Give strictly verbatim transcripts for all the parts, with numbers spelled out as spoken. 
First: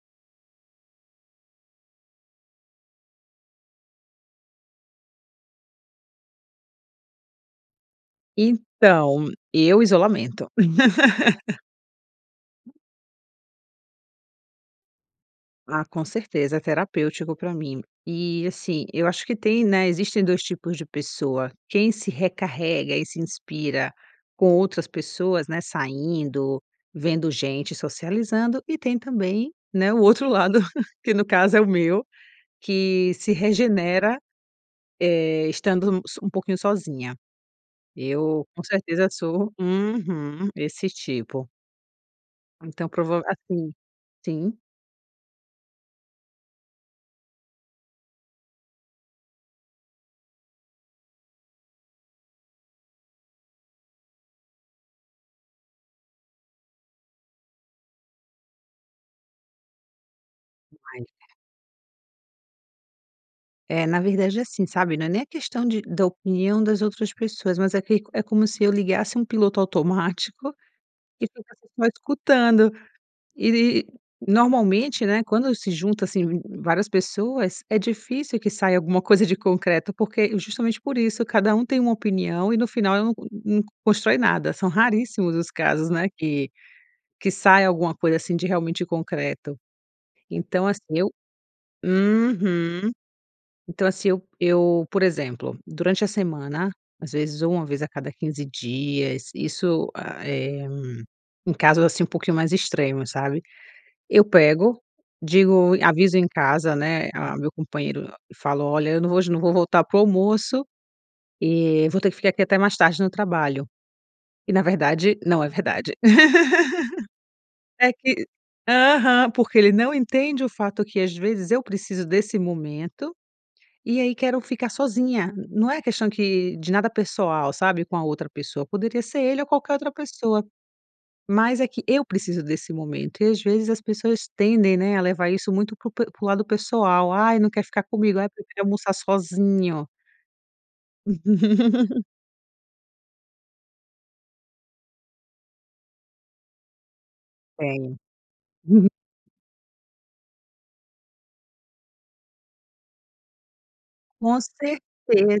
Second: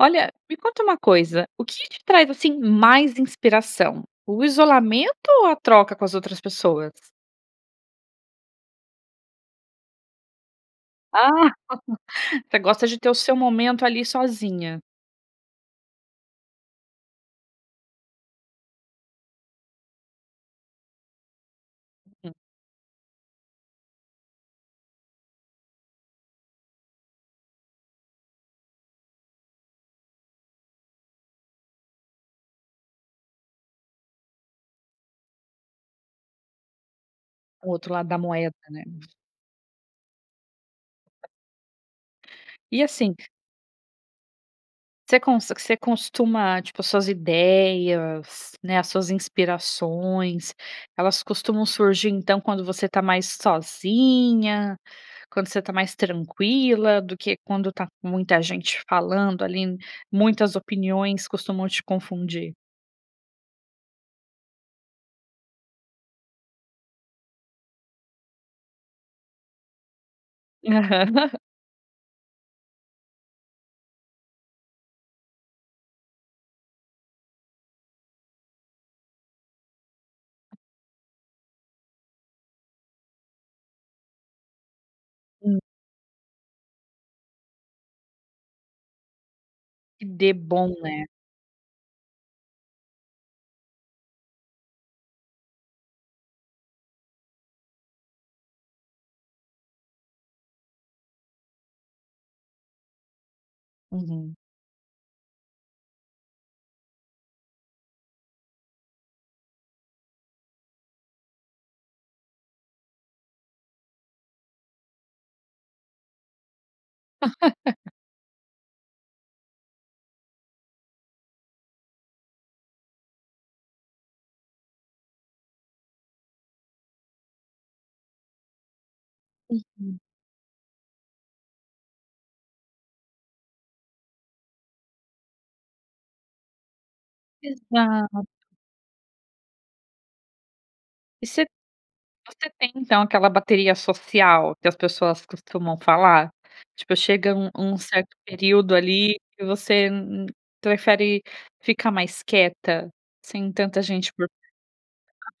Olha, me conta uma coisa, o que te traz, assim, mais inspiração, o isolamento ou a troca com as outras pessoas? Então, eu, isolamento. Ah, você gosta de ter o seu momento ali, sozinha? Ah, com certeza, é terapêutico pra mim. E, assim, eu acho que tem, né, existem dois tipos de pessoa, quem se Hum. recarrega e se inspira com outras pessoas, né, saindo, vendo gente, socializando, e tem também, né, o outro lado, que no caso é o meu, que se regenera, eh, estando u s um pouquinho sozinha. O outro lado da Eu moeda, com né. certeza sou uhum, esse tipo. E Então assim prova assim sim? você conse você costuma, tipo as suas ideias, né, as suas inspirações, elas costumam surgir então quando você tá mais sozinha, quando você tá mais tranquila, do que quando tá com muita gente falando ali n muitas Mas opiniões é. costumam te confundir? É, na verdade, é assim, sabe, não é nem a questão de da opinião das outras pessoas, mas é que é como se eu ligasse um piloto automático que Aham. ficasse só escutando e e normalmente, né, quando se junta assim várias pessoas, é difícil que saia alguma coisa de concreto, porque justamente por isso, cada um tem uma opinião, e no final eu não não constrói nada, são raríssimos os Hum. casos, né, que que sai alguma coisa assim de realmente concreto, Que dê então bom, assim né? eu uhum. Então, assim eu eu, por exemplo, durante a semana, às vezes ou uma vez a cada quinze dias, isso, hã, é um caso assim, um pouquinho mais extremos, sabe. Eu Uhum. pego, digo, aviso em casa, né, ah, meu companheiro e falo: "Olha, eu não vou não vou voltar para o almoço e vou ter que ficar aqui até mais tarde no trabalho," e na verdade, não é verdade, é que aham, porque ele não entende o fato que às vezes eu preciso desse momento, e aí quero ficar sozinha, não é questão que de nada pessoal sabe com a outra pessoa, poderia ser ele ou qualquer outra Uhum. pessoa, mas é que eu preciso desse momento e às vezes as pessoas tendem, né, a levar isso muito para o pe para o lado pessoal, ai, não quer ficar comigo, Exato. ai, não quero almoçar sozinho. E você você tem então aquela bateria social que as pessoas costumam falar, tipo chega um um Tenho. certo período Uhum. ali, e você prefere ficar mais quieta, sem tanta gente por Com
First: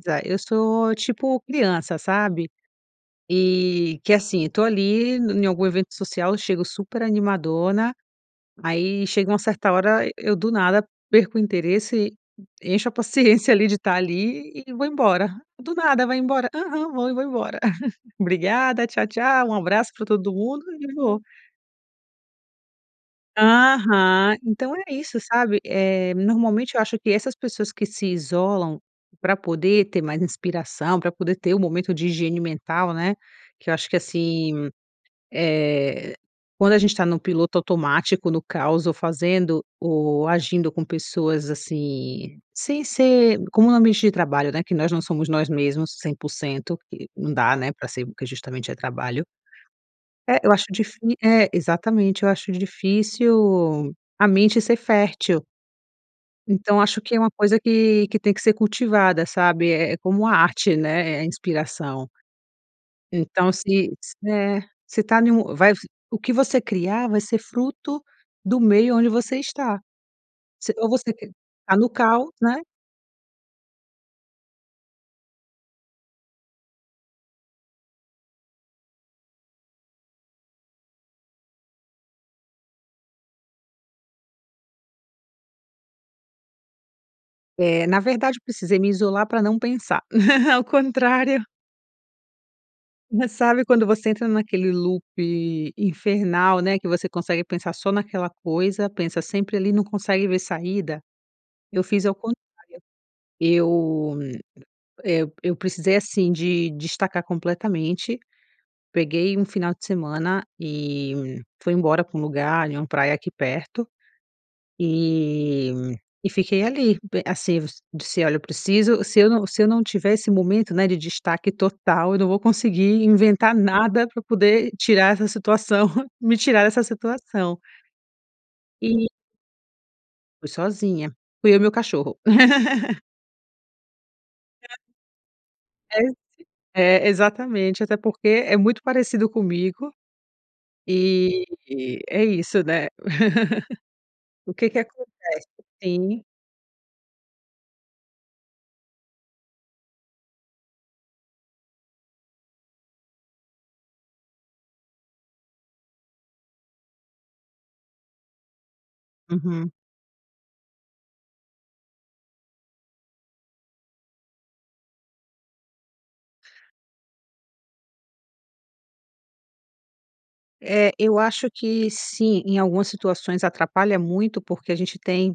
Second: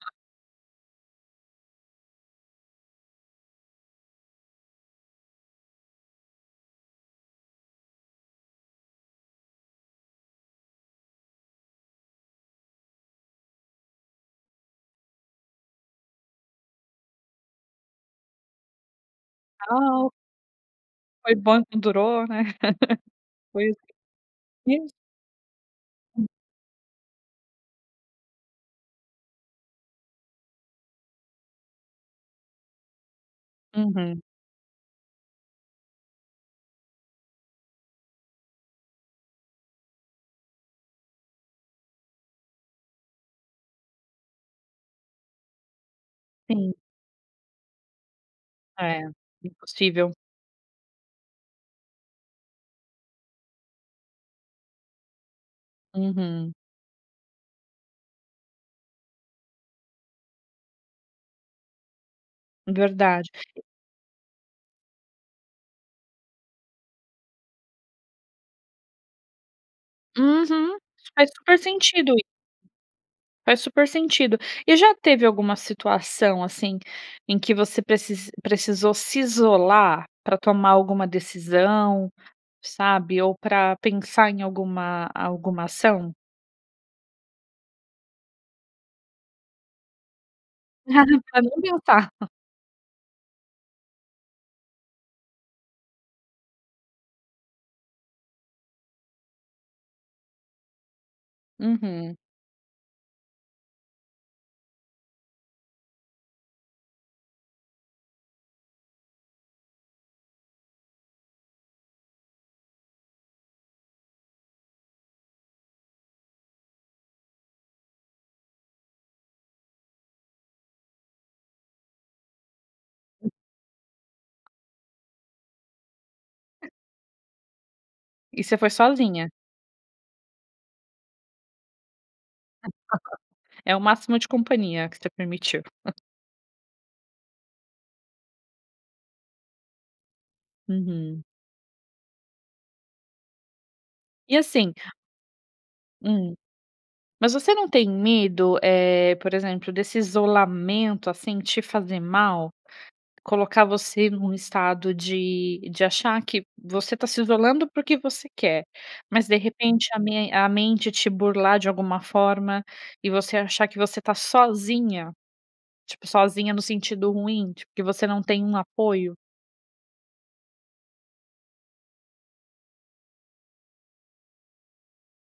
[unintelligible] eu sou tipo criança, sabe, e, que assim tô ali em algum evento social, chego super animadona, aí chega uma certa hora, eu do nada, perco o interesse, encho a paciência ali de estar ali, e vou embora do nada, vai embora? Aham, vou e vou embora. Obrigada, tchau tchau, um abraço para Tchau. todo mundo e vou. Foi bom enquanto durou, né. Pois Aham, é. então Isso. é isso, sabe, eh, Hum. normalmente eu acho que essas pessoas que se isolam pra poder ter mais inspiração, para poder ter o momento de higiene mental, né, que eu acho que Uhum. assim, eh, quando a gente tá no piloto automático, no caos ou fazendo ou agindo com pessoas assim, sem ser como no ambiente de trabalho, né, que nós não somos nós mesmos cem por Sim. cento e não dá, né, pra ser porque justamente é É, trabalho. impossível. É, eu acho difí é exatamente, eu acho difícil a mente ser fértil. Uhum. Então acho que é uma coisa que que tem que ser cultivada, sabe, é é como a arte, né, é é inspiração. Verdade Então, se s é se tá num vai o que você criar vai ser fruto do meio onde você está. Se, Uhum, ou você faz q super tá no sentido caos, isso. né? Faz super sentido. E já teve alguma situação assim, em que você precis precisou se isolar, pra tomar alguma decisão, sabe ou pra pensar em alguma alguma ação? É, na verdade eu precisei me isolar para não pensar. Ao Pra contrário não pensar. Mas sabe, quando você entra naquele loop infernal, né, que você consegue pensar só naquela coisa, pensa sempre ali, não consegue ver saída? Eu fiz ao Uhum. contrário. Eu, eh, eu precisei assim, de destacar completamente, peguei um final de semana e fui embora para um lugar ali, uma praia aqui perto. E e fiquei ali, be assevos, disse: "Olha, eu preciso se eu não se eu não tiver esse momento, né, de destaque total, eu não vou conseguir inventar nada para poder tirar essa situação, me tirar essa situação". E você foi E sozinha? Fui sozinha. Fui eu e meu cachorro. É o máximo de companhia, que você permitiu. É esse é, exatamente, até porque é muito parecido comigo. Uhum. E, é isso, né? E O que assim que acontece? Sim. Hum. Mas você não tem medo, eh, por exemplo, desse isolamento, assim, te fazer mal? Colocar você num estado de de achar que você está se isolando porque você quer, mas de Uhum. repente a me a mente te burlar de alguma forma, e você achar que você está sozinha? Tipo, sozinha no sentido ruim, tipo, que você não tem um apoio? É, eu acho que sim. Em algumas situações atrapalha muito, porque a gente tem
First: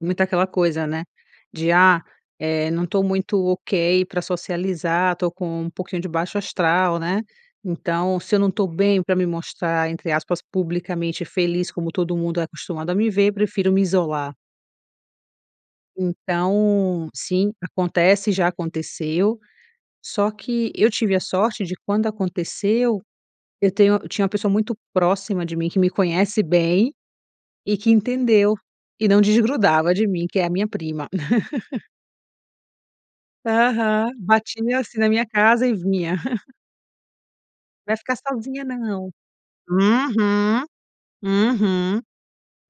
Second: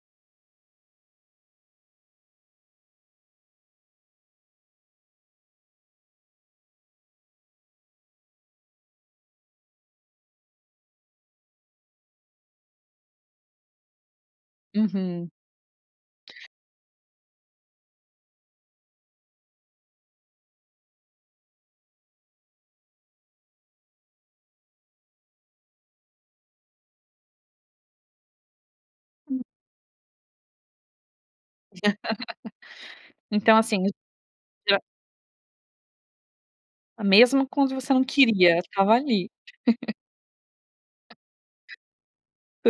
muito aquela coisa, né, de "ah", eh, "não tô muito ok para socializar. Tô com um pouquinho de baixo astral", né? Então "se eu não estou bem para me mostrar", entre aspas, "publicamente feliz, como todo mundo é acostumado a me ver, prefiro me isolar". Uhum. Então sim, acontece, já aconteceu. Só que eu tive a sorte de quando aconteceu, eu tenho eu tinha uma pessoa muito próxima de mim, que me conhece bem e que entendeu e não desgrudava de mim, que é a minha prima. Então, assim Aham. já. Batia, assim, na minha casa e vinha. Mesmo quando você "Vai não ficar queria, sozinha, estava não". ali. Uhum, uhum.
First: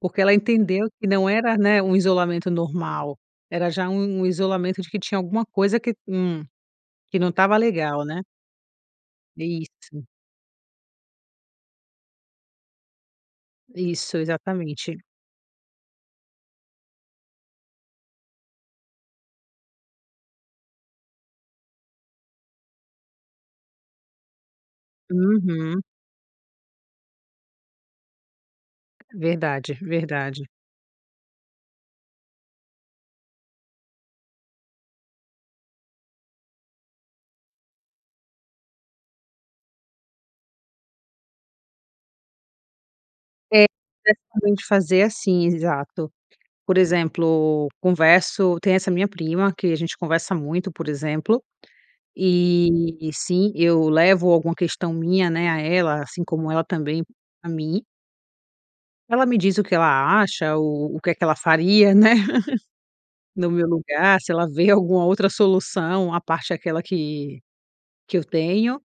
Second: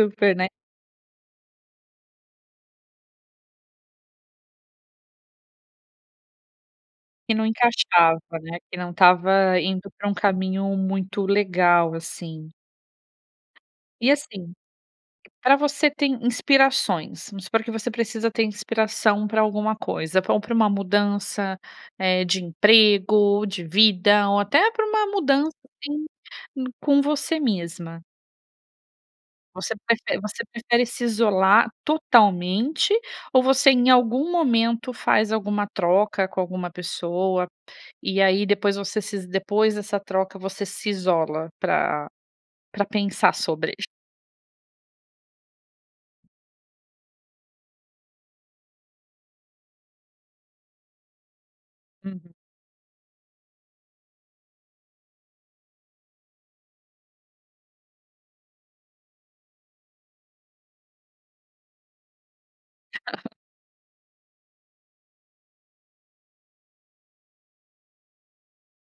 Porque ela né? entendeu que não era, né, um isolamento normal. Era já um um isolamento de que tinha alguma coisa que, hum, que não Que não estava legal, encaixava, né? né? Que não estava indo Isso. pra um caminho muito legal, assim. E, Isso, assim, exatamente pra você tem inspirações. Vamos supor que você precisa ter inspiração para alguma coisa, pra pra uma mudança, eh, de emprego, de vida ou até pra uma mudança, Uhum. assim, em com você mesma. Verdade, Você prefere você verdade. prefere se isolar totalmente, ou você em algum momento faz alguma troca com alguma pessoa? E aí, depois você se is depois dessa troca, você se isola pra pra pensar É, sobre. [unintelligible] fazer assim, exato. Por exemplo, converso tem essa minha prima que a gente conversa muito, por exemplo, Uhum. e, sim, eu levo alguma questão minha, né, a ela, assim como ela também a mim. Ela me diz o que ela acha ou o que que ela faria, né, no meu lugar, se ela ver alguma outra solução, à parte aquela que que eu tenho,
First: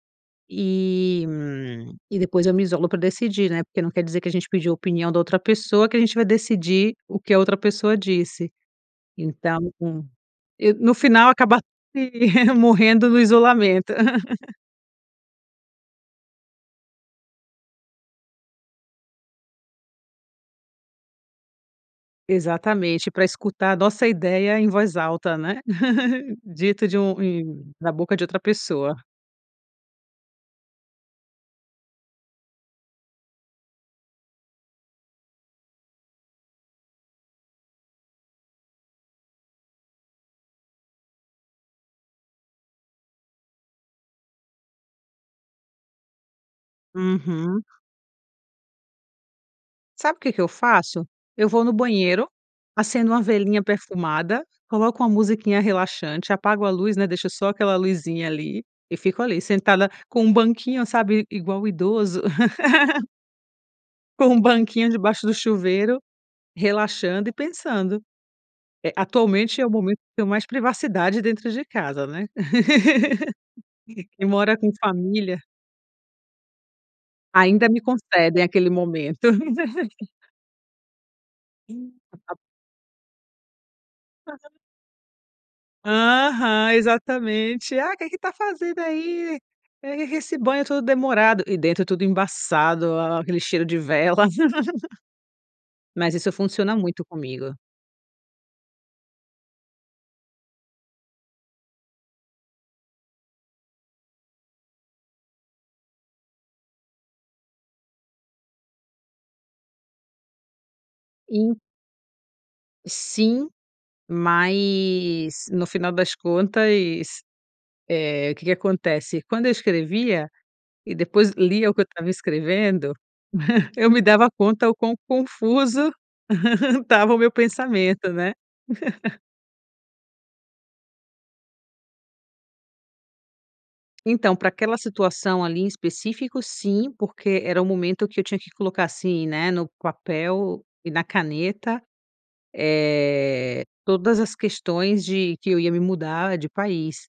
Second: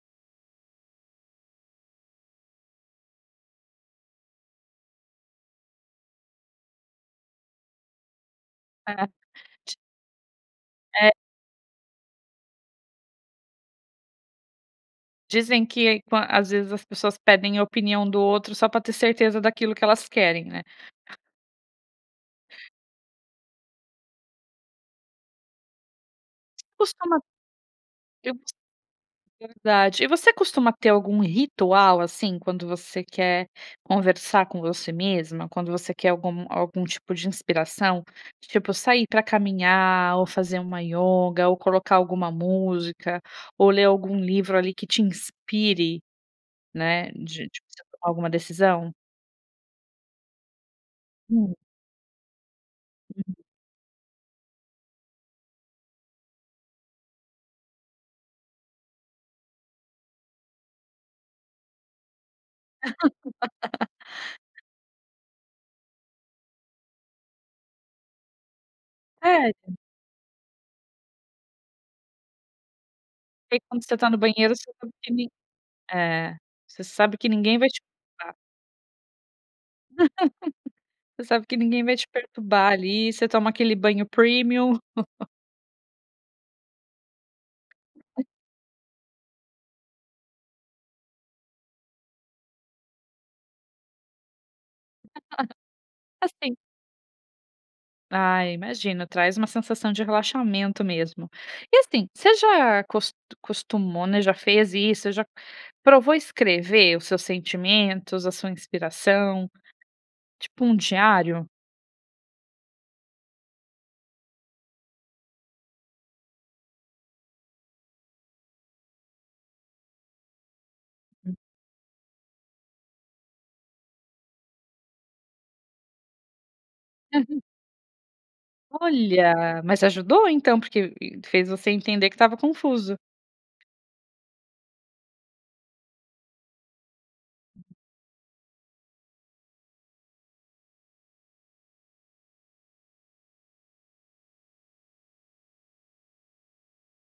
e, hum, e depois eu me isolo pra decidir, né? Porque não quer dizer que a gente pediu a opinião da outra pessoa, que a gente vai decidir o que a outra pessoa disse. É. Então Ti com e no É. final acaba sim, morrendo no isolamento. Dizem que quan às vezes as pessoas pedem a opinião do outro só pra ter certeza daquilo que elas querem, né? Exatamente, pra escutar a nossa ideia em voz alta, né, dito de um Costuma em da boca de eu outra gos pessoa. verdade. E você costuma ter algum ritual assim, quando você quer conversar com você mesma? Quando você quer algum algum tipo de inspiração? Tipo sair pra caminhar, ou fazer uma ioga, ou colocar alguma música, ou ler algum livro ali que te inspire, né, de de Uhum. você tomar alguma decisão? Sabe, o que que eu faço? Eu Hum. vou no banheiro, acendo uma [unintelligible] velinha perfumada, coloco uma musiquinha relaxante, apago a luz, né, deixo só aquela luzinha ali e fico ali sentada com um banquinho, sabe igual idoso. Com um banquinho debaixo do chuveiro, relaxando e pensando. É, Sério? atualmente é o momento que tenho mais privacidade dentro de casa, né, Porque quando você tá no quem banheiro, mora com você consegue família é, você sabe que ninguém vai Ainda me te perturbar. concedem aquele momento. Você sabe que ninguém vai te [unintelligible] perturbar ali, você toma aquele banho [unintelligible] premium. Aham, exatamente: "Ah, o que que [unintelligible] tá fazendo aí? E esse banho todo demorado." E dentro tudo embaçado, aquele cheiro de vela. Mas isso Assim funciona muito comigo. Ah, imagina, traz uma sensação de relaxamento mesmo, e assim, você já acos acostumou, né. Já fez isso? Você já provou escrever os seus sentimentos, a sua inspiração, tipo um diário? In Sim, mas no final das contas, eh, o que que acontece: quando eu escrevia e depois Hum. lia o que eu estava escrevendo, eu me dava conta o quão confuso estava o meu Uhum. pensamento, né? Olha! Mas ajudou, então, porque [unintelligible] fez você entender que estava confuso. Então, pra aquela situação ali em específico, sim, porque era o momento que eu tinha que colocar assim, né, no papel e na caneta, eh, todas as questões de que eu ia me mudar de país.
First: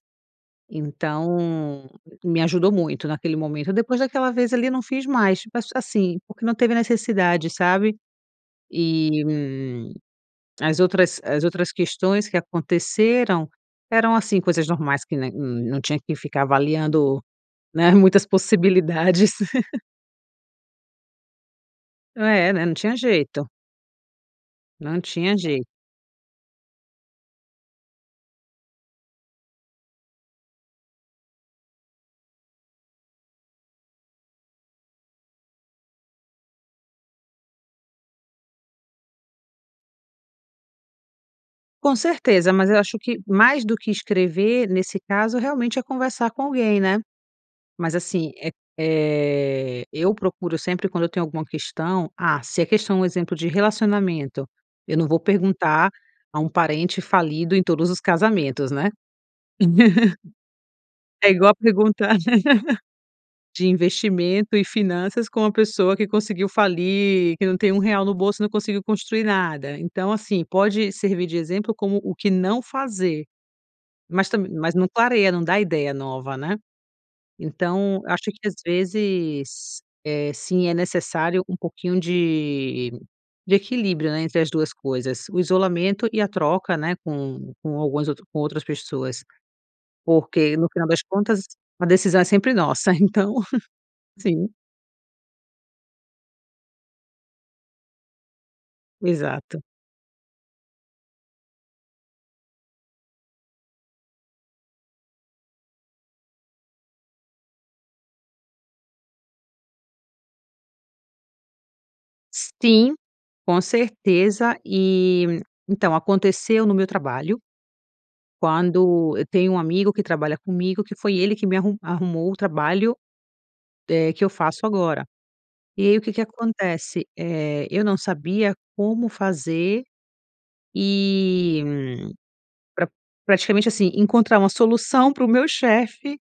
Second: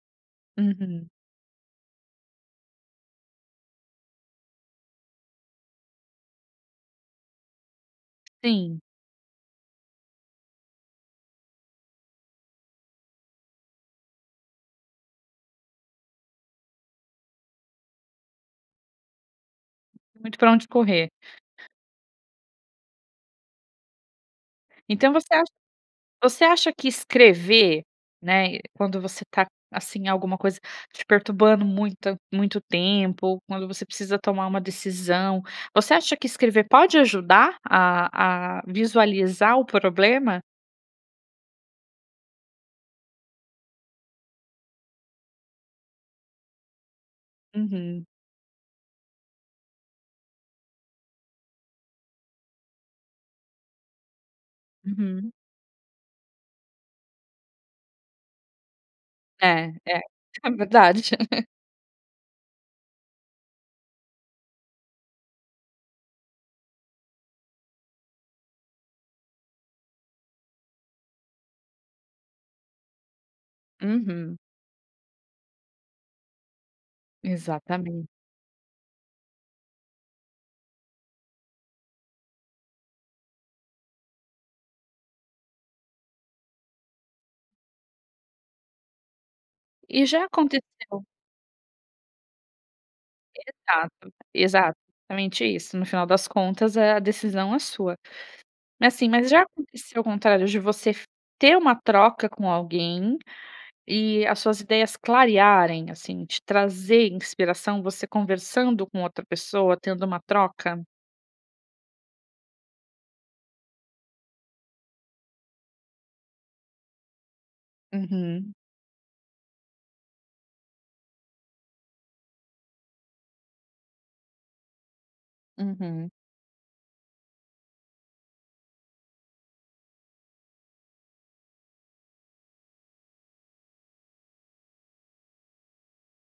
Uhum. Então me ajudou muito naquele momento. Depois daquela vez ali eu não fiz mais, tipo, a assim, porque não teve necessidade, sabe. Sim. Eh, hum, as outras, as outras questões que aconteceram eram, assim, coisas normais que, né, não tinha que ficar avaliando, né, muitas possibilidades. Muito pra onde correr. Ah é, né, não tinha jeito. Não Então você tinha acha jeito. você acha que escrever, né, quando você tá, assim, alguma coisa te perturbando muita muito tempo, ou quando você precisa tomar uma decisão, você acha que escrever pode ajudar a a visualizar o problema? Com certeza. Mas eu acho que, mais do que escrever, nesse caso, realmente é conversar com alguém, né. Mas, Uhum. assim, eh eh, eu procuro sempre, quando eu tenho alguma questão, ah, se a questão é um exemplo de relacionamento, eu não vou Uhum. perguntar a um parente falido em todos os casamentos, né. É, é, é verdade. É igual perguntar de investimento e finanças com uma pessoa que conseguiu falir, que não tem um real no bolso e não conseguiu construir nada. Então, assim, pode servir de exemplo como o que não fazer, mas Uhum. também mas não clareia, não dá ideia nova, né. Então Exatamente. acho que às vezes, eh, sim, é necessário um pouquinho de de equilíbrio, né, entre as duas coisas: o isolamento e a troca, né, com com alguns outro com outras pessoas. E já Porque, no final das aconteceu contas, a decisão é sempre nossa. Então Exato, sim. exatamente isso. No final das contas, eh, a decisão é sua. Mas, assim, mas já Exato. aconteceu o contrário? De você ter uma troca com alguém e as suas ideias clarearem, assim, te trazer inspiração? Você conversando com outra pessoa, tendo uma troca? Sim, com certeza, e então aconteceu no meu trabalho, Uhum. quando, eu tenho um amigo que trabalha comigo, que foi ele que me arru arrumou o trabalho, eh, que eu faço agora, e aí o Uhum. que que acontece, eh, eu não sabia como fazer, e, pra praticamente assim, encontrar uma solução para o meu chefe,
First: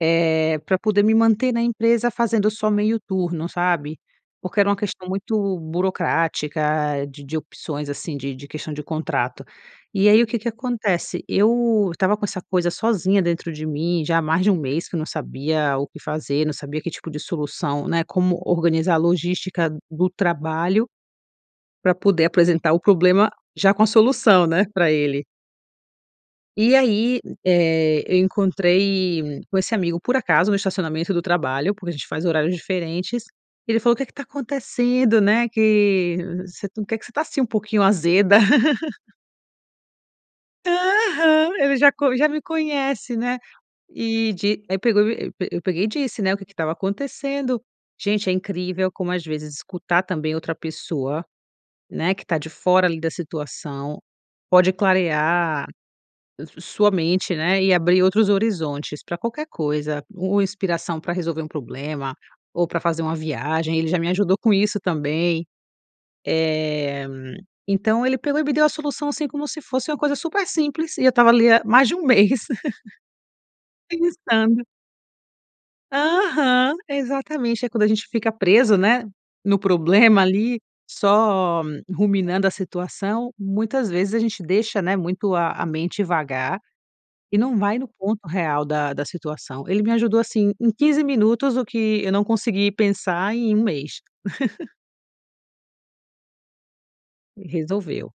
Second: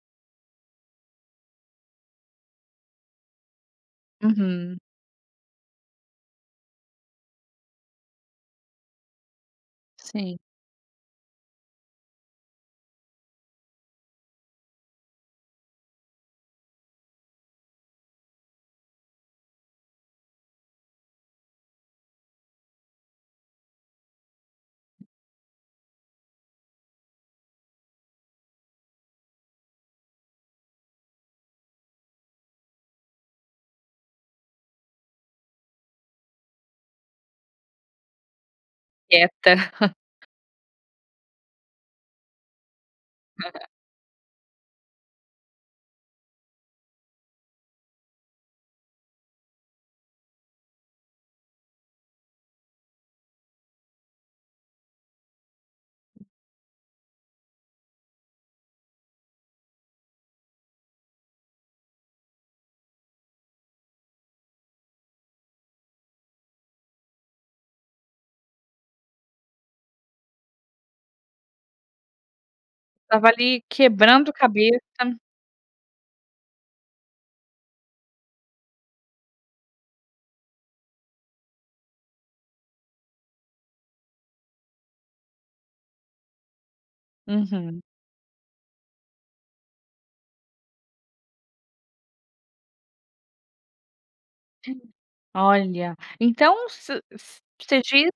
eh, pra poder me manter na empresa fazendo só meio turno, sabe, porque era uma Uhum. questão muito burocrática, de de opções, assim, de de questão de contrato, e aí o Sim. que que acontece, eu estava com essa coisa sozinha dentro de mim, já há mais de um mês, que eu não sabia o que fazer, não sabia que tipo de solução, né, como organizar a logística do trabalho, pra poder apresentar o problema já com a solução, né, pra ele. E aí, eh, eu encontrei com esse amigo por acaso no estacionamento do trabalho, porque a gente faz horários diferentes, ele falou: "O que que tá acontecendo? Né, que você que você tá, assim, um pouquinho azeda". Quieta. Aham. Ele já co já me conhece, né. Aham. E de aí pegou e e eu peg eu peguei e disse, né, o que que estava acontecendo. Gente, é incrível como, às vezes, escutar também outra pessoa, né, que está de fora ali da situação, pode clarear s su sua mente, né, e abrir outros horizontes para qualquer coisa. U u inspiração para resolver um problema ou pra fazer uma viagem. Ele já me ajudou com isso também. Eh, então, ele pegou e me deu a solução, assim, como se fosse uma coisa super simples, e eu estava ali há mais de um mês Estava ali quebrando a pensando. cabeça. Aham. Exatamente. É quando a gente fica preso, né, no problema ali, só ruminando a situação, muitas vezes a gente deixa, né, muito a a mente vagar e não vai Uhum. no ponto real da da situação. Ele me ajudou assim em quinze minutos, o que eu não consegui pensar em um mês. Olha, então, se s você diz Resolveu.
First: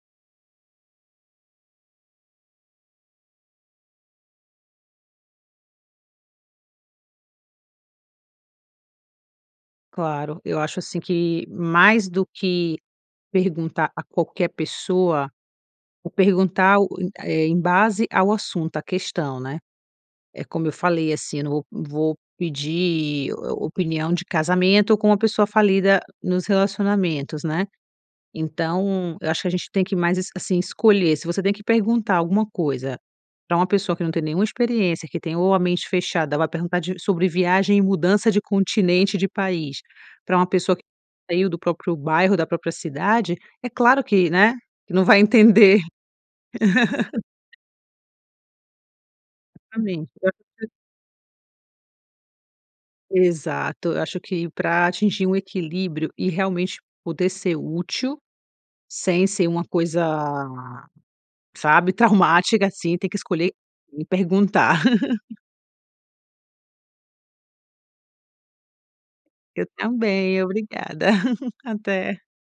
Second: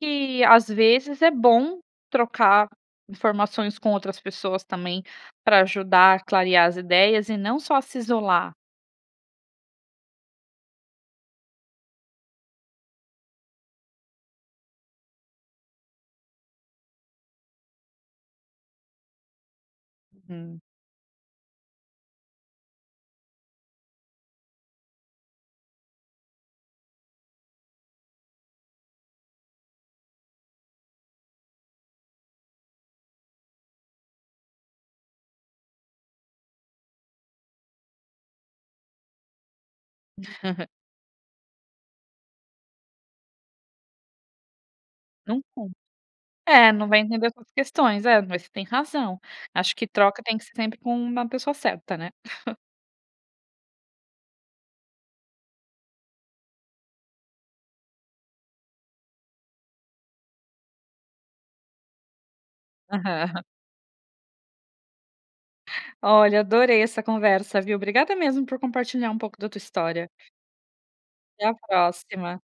que, às vezes, é bom trocar informações com outras pessoas também para ajudar a clarear as ideias e não só a se isolar? Claro, eu acho, assim, que mais do que perguntar a qualquer pessoa ou perguntar, eh, em base ao assunto, a questão, né. É Uhum. como eu falei, assim, eu não vou vou pedir o opinião de casamento com uma pessoa falida nos relacionamentos, né. Então, eu acho que a gente tem que mais es assim, escolher, se você tem que perguntar alguma coisa pra uma pessoa que não tem nenhuma experiência, que tem ou a mente fechada, ou vai perguntar de sobre viagem e mudança de continente de país para uma pessoa que [unintelligible] saiu do próprio bairro da própria cidade, é claro que, né, que não vai [unintelligible] entender. É, não vai entender suas questões. É, mas você tem razão, acho que Exatamente. troca tem que ser [unintelligible] sempre com uma pessoa certa, né. Exato. Eu acho que para atingir um equilíbrio e realmente poder ser útil, sem ser uma coisa, sabe, traumática, assim, tem que Aham. escolher quem perguntar. Olha, adorei essa conversa, viu. Obrigada mesmo por compartilhar um pouco da tua Eu história. também. Obrigada, Até a até. próxima.